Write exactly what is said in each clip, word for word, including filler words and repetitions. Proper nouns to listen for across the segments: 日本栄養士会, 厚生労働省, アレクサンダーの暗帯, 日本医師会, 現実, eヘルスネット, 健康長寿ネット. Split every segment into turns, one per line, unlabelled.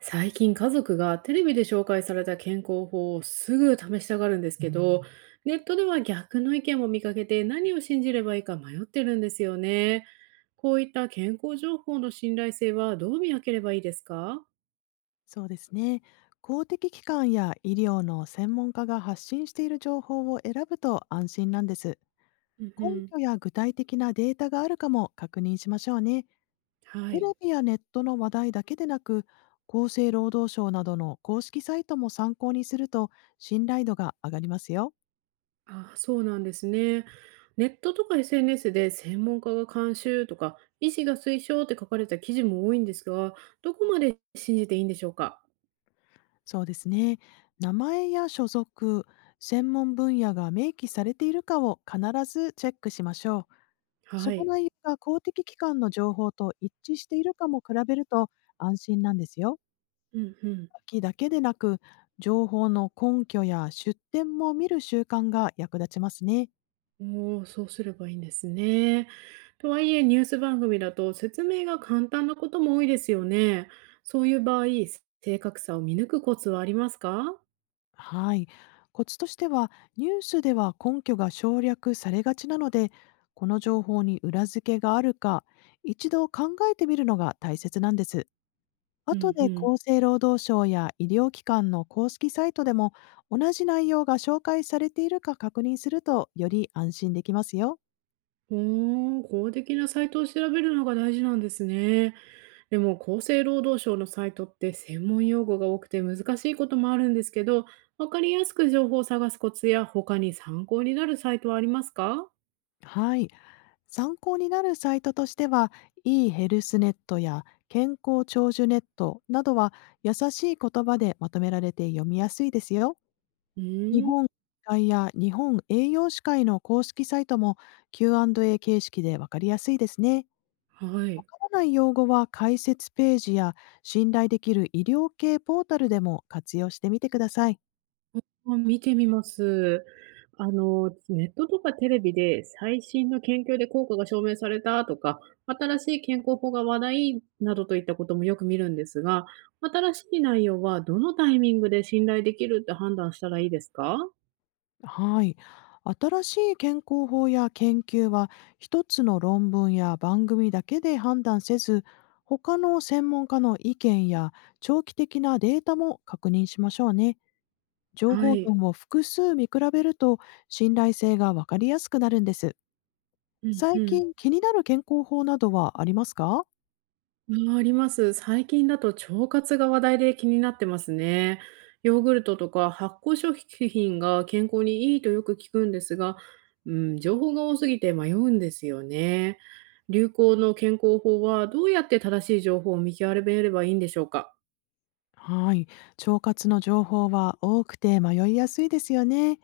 最近家族がテレビで紹介された健康法をすぐ試したがるんですうけど、んネットでは逆の意見も見かけて何を信じればいいか迷ってるんですよね。こういった健康情報の信頼性はどう見分ければいいですか？
そうですね。公的機関や医療の専門家が発信している情報を選ぶと安心なんです。
うんう
根
ん。
拠や具体的なデータがあるかも確認しましょうね。
は
テ
い。
レビやネットの話題だけでなく、厚生労働省などの公式サイトも参考にすると信頼度が上がりますよ。
あ、そうなんですね。ネットとか エスエヌエス で専門家が監修とか医師が推奨って書かれた記事も多いんですが、どこまで信じていいんでしょうか？
そうですね。名前や所属、専門分野が明記されているかを必ずチェックしましょう。そ
は
の
い。
内容が公的機関の情報と一致しているかも比べると安心なんですよ。
うんうん。
秋だけでなく、情報の根拠や出典も見る習慣が役立ちますね。
おお、そうすればいいんですね。とはいえ、ニュース番組だと説明が簡単なことも多いですよね。そういう場合、正確さを見抜くコツはありますか？
はい。コツとしては、ニュースでは根拠が省略されがちなので、この情報に裏付けがあるか、一度考えてみるのが大切なんです。
う
後
ん
で
う
厚
ん。
生労働省や医療機関の公式サイトでも同じ内容が紹介されているか確認するとより安心できますよ。
おお、公的なサイトを調べるのが大事なんですね。でも、厚生労働省のサイトって専門用語が多くて難しいこともあるんですけど、わかりやすく情報を探すコツや他に参考になるサイトはありますか？
はい。参考になるサイトとしては、e ヘルスネットや健康長寿ネットなどは優しい言葉でまとめられて読みやすいですよ。
う
日
ーん。
本医師会や日本栄養士会の公式サイトも キューアンドエー 形式でわかりやすいですね。
はい。
らない用語は解説ページや信頼できる医療系ポータルでも活用してみてください。
あ、見てみます。あの、ネットとかテレビで最新の研究で効果が証明されたとか、新しい健康法が話題などといったこともよく見るんですが、新しい内容はどのタイミングで信頼できるって判断したらいいですか？
はい。新しい健康法や研究は一つの論文や番組だけで判断せず、他の専門家の意見や長期的なデータも確認しましょうね。情
は
報
い。
源を複数見比べると信頼性がわかりやすくなるんです。
うん
最
うん。
近気になる健康法などはありますか？
ああ、ります。最近だと腸活が話題で気になってますね。ヨーグルトとか発酵食品が健康にいいとよく聞くんですが、うん、情報が多すぎて迷うんですよね。流行の健康法はどうやって正しい情報を見極めればいいんでしょうか。
はい。腸活の情報は多くて迷いやすいですよね。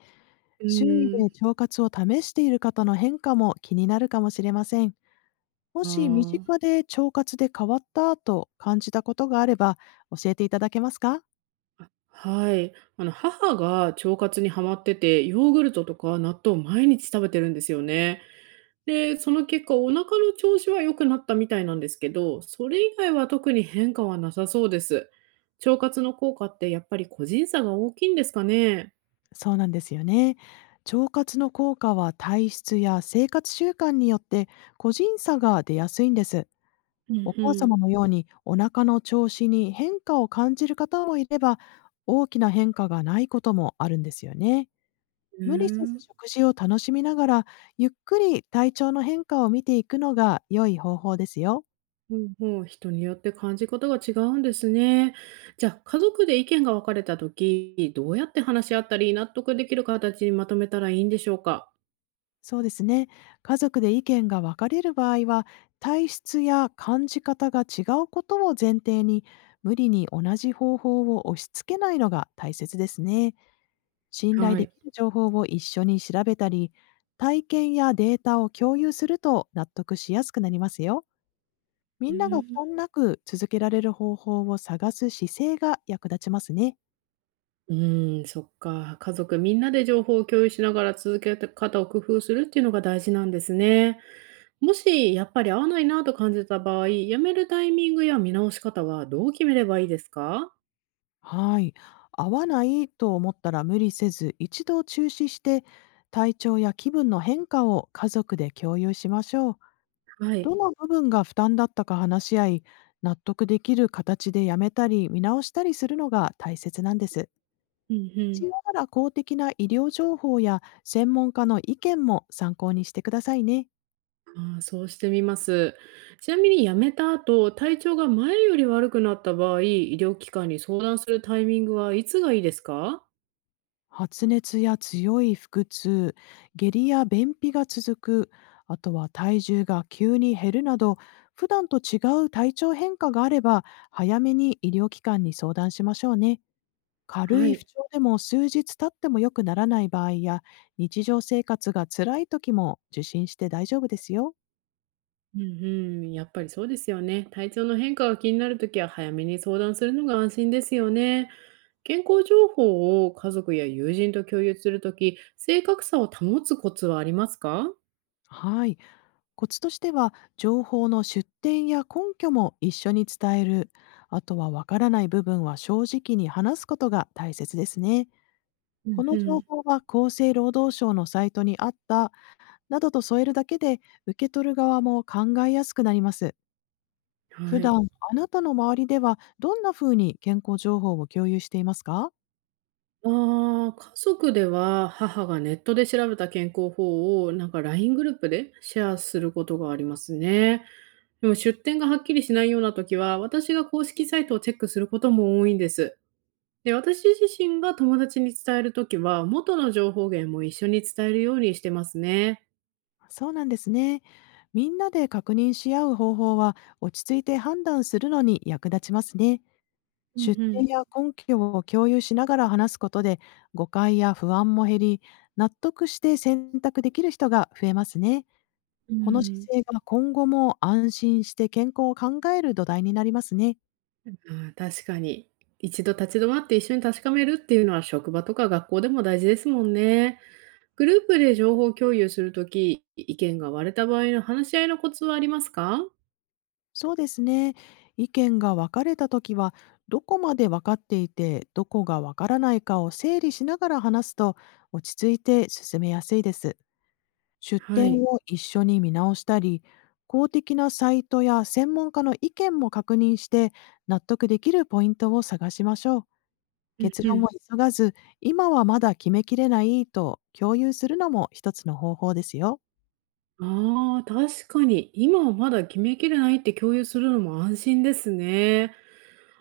う
周囲
ー
で
ん。
腸活を試している方の変化も気になるかもしれません。も
あ
し身近
あ、
で腸活で変わったと感じたことがあれば教えていただけますか？
はい。あの、母が腸活にハマってて、ヨーグルトとか納豆を毎日食べてるんですよね。で、その結果、お腹の調子は良くなったみたいなんですけど、それ以外は特に変化はなさそうです。腸活の効果ってやっぱり個人差が大きいんですかね。
そうなんですよね。腸活の効果は体質や生活習慣によって個人差が出やすいんです。
うんう
お母様
ん。
のようにお腹の調子に変化を感じる方もいれば、大きな変化がないこともあるんですよね。無理せず
ね
食事を楽しみながら、ゆっくり体調の変化を見ていくのが良い方法ですよ。
え、うんうん、人によって感じ方が違うんですね。じゃあ、家族で意見が分かれた時、どうやって話し合ったり、納得できる形にまとめたらいいんでしょうか？
そうですね。家族で意見が分かれる場合は、体質や感じ方が違うことを前提に、無理に同じ方法を押し付けないのが大切ですね。信頼
は
でき
い。
る情報を一緒に調べたり、体験やデータを共有すると納得しやすくなりますよ。み
う
んなが負
ん。
担なく続けられる方法を探す姿勢が役立ちますね。
うん、そっか。家族みんなで情報を共有しながら続け方を工夫するっていうのが大事なんですね。もしやっぱり合わないなと感じた場合、辞めるタイミングや見直し方はどう決めればいいですか？
はい。合わないと思ったら無理せず、一度中止して、体調や気分の変化を家族で共有しましょう。
はい。
どの部分が負担だったか話し合い、納得できる形でやめたり、見直したりするのが大切なんです。
うんう
必要
ん。
なら公的な医療情報や専門家の意見も参考にしてくださいね。
ああ、そうしてみます。ちなみに辞めた後、体調が前より悪くなった場合、医療機関に相談するタイミングはいつがいいですか？
発熱や強い腹痛、下痢や便秘が続く、あとは体重が急に減るなど、普段と違う体調変化があれば、早めに医療機関に相談しましょうね。軽
は
い不
い。
調でも数日経っても良くならない場合や、日常生活が辛い時も受診して大丈夫ですよ。
うんうん、やっぱりそうですよね。体調の変化が気になるときは早めに相談するのが安心ですよね。健康情報を家族や友人と共有するとき、正確さを保つコツはありますか？
はい。コツとしては、情報の出典や根拠も一緒に伝える。あとはわからない部分は正直に話すことが大切ですね。
うん
この
う
情
ん。
報は厚生労働省のサイトにあった、などと添えるだけで、受け取る側も考えやすくなります。普
はい。
段、あなたの周りではどんなふうに健康情報を共有していますか？
ああ、家族では母がネットで調べた健康法をなんか ライン グループでシェアすることがありますね。でも出典がはっきりしないような時は私が公式サイトをチェックすることも多いんです。で、私自身が友達に伝えるときは元の情報源も一緒に伝えるようにしてますね。
そうなんですね。みんなで確認し合う方法は、落ち着いて判断するのに役立ちますね。
うんう
出典
ん、
や根拠を共有しながら話すことで、誤解や不安も減り、納得して選択できる人が増えますね。
う
この姿
ん。
勢が今後も安心して健康を考える土台になりますね。
あー、確かに。一度立ち止まって一緒に確かめるっていうのは職場とか学校でも大事ですもんね。グループで情報共有するとき、意見が割れた場合の話し合いのコツはありますか？
そうですね。意見が分かれたときは、どこまで分かっていて、どこが分からないかを整理しながら話すと、落ち着いて進めやすいです。出
は
典
い。
を一緒に見直したり、公的なサイトや専門家の意見も確認して、納得できるポイントを探しましょう。
うん
結
う
論を
ん。
急がず、今はまだ決めきれないと共有するのも一つの方法ですよ。
ああ、確かに、今はまだ決めきれないって共有するのも安心ですね。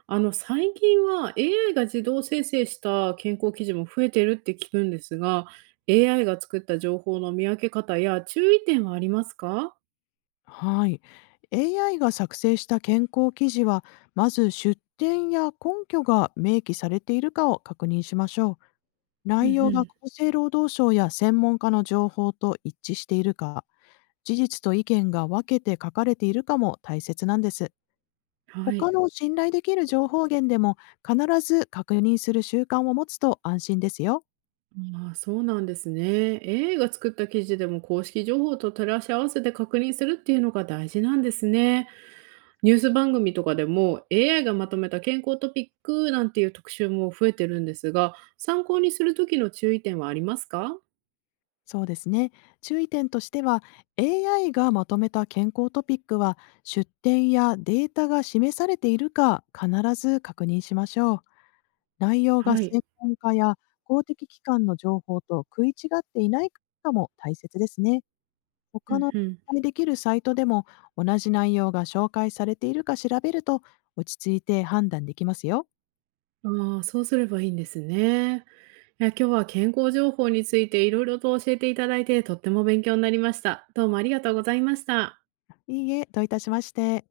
あの、最近は エーアイ が自動生成した健康記事も増えてるって聞くんですが、エーアイ が作った情報の見分け方や注意点はありますか？
はい。エーアイ が作成した健康記事は、まず出典や根拠が明記されているかを確認しましょう。
うん
内容が厚
う
生労働省や専門家の情報と一致しているか、事実と意見が分けて書かれているかも大切なんです。
ん。はい。
他の信頼できる情報源でも必ず確認する習慣を持つと安心ですよ。
ああ、そうなんですね。エーアイ が作った記事でも公式情報と照らし合わせて確認するっていうのが大事なんですね。ニュース番組とかでも エーアイ がまとめた健康トピックなんていう特集も増えてるんですが、参考にする時の注意点はありますか？
そうですね。注意点としては、 エーアイ がまとめた健康トピックは出典やデータが示されているか必ず確認しましょう。内容が
はい。
専門家や公的機関の情報と食い違っていないかも大切ですね。
うん
他の
うん。
信頼できるサイトでも同じ内容が紹介されているか調べると落ち着いて判断できますよ。
ああ、そうすればいいんですね。いや、今日は健康情報についていろいろと教えていただいてとっても勉強になりました。どうもありがとうございました。
いいえ、どういたしまして。